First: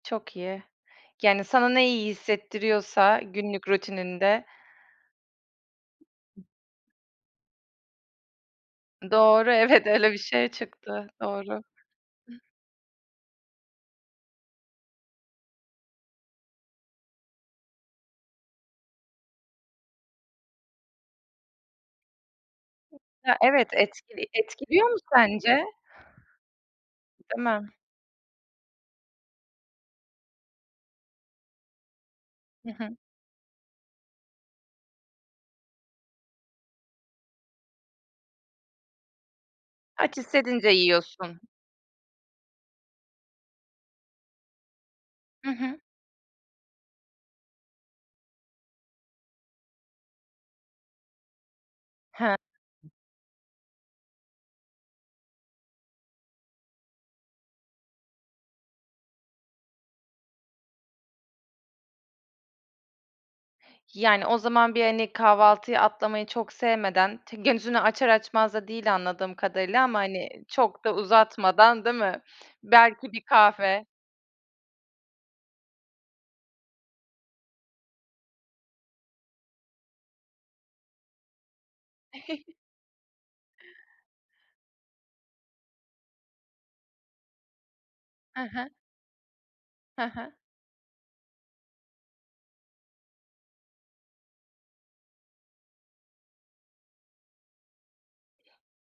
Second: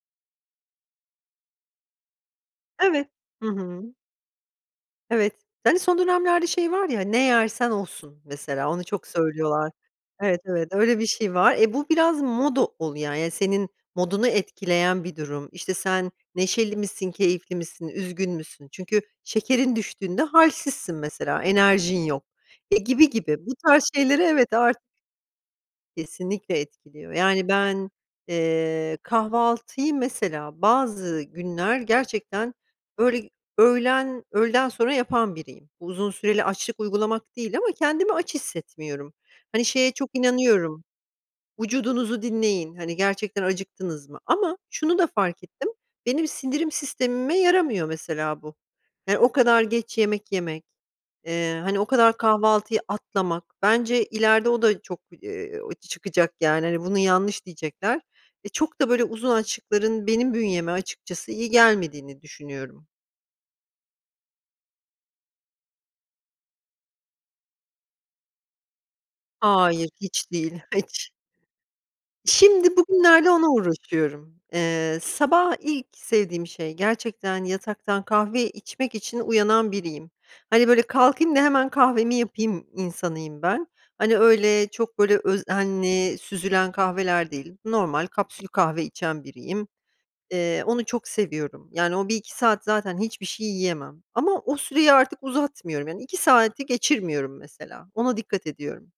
Çok iyi, yani sana ne iyi Evet, hissettiriyorsa hı günlük hı. rutininde. Evet. Yani son dönemlerde şey var ya hani, ne yersen osun mesela, onu çok Doğru, söylüyorlar. evet, öyle bir Evet, şey evet öyle bir çıktı şey var. doğru. E, bu biraz moda ol ya, yani senin modunu etkileyen bir durum, işte, sen neşeli misin, keyifli misin, üzgün müsün? Çünkü şekerin düştüğünde hâlsizsin mesela enerjin yok, e, gibi Ya gibi bu evet, tarz şeyleri etkili evet artık etkiliyor mu sence? Kesinlikle etkiliyor, Değil yani mi? ben, eee, kahvaltıyı, mesela bazı günler gerçekten Hı hı. öğle öğlen öğleden sonra yapan biriyim, uzun süreli açlık uygulamak değil ama kendimi aç hissetmiyorum, hani, şeye çok Aç hissedince inanıyorum. yiyorsun. Vücudunuzu dinleyin, hani, gerçekten acıktınız mı? Ama şunu da fark Hı ettim, hı. benim sindirim sistemime yaramıyor mesela bu. Yani, o kadar geç yemek yemek, eee, hani, o kadar Hee. kahvaltıyı atlamak, bence ileride o da çok, eee, çıkacak, yani, hani, bunu yanlış diyecekler ve çok da böyle uzun açıkların, benim bünyeme açıkçası iyi gelmediğini düşünüyorum. Yani, o zaman, bir hani, kahvaltıyı atlamayı çok sevmeden, t gözünü açar açmaz da değil anladığım kadarıyla Hayır ama, hani, hiç değil, çok da hiç. uzatmadan değil mi? Şimdi, Belki bir bugünlerde ona kahve. uğraşıyorum. Eee, sabah ilk sevdiğim şey gerçekten, yataktan kahve içmek için uyanan biriyim. Hani böyle kalkayım da hemen kahvemi Gülme. yapayım insanıyım ben, hani, öyle, çok böyle özenli süzülen kahveler değil, normal He kapsül he. kahve içen biriyim. He he. Eee, onu çok seviyorum. Yani o 1 - 2 saat zaten hiçbir şey yiyemem ama o süreyi artık uzatmıyorum. Yani 2 saati geçirmiyorum mesela, ona dikkat ediyorum.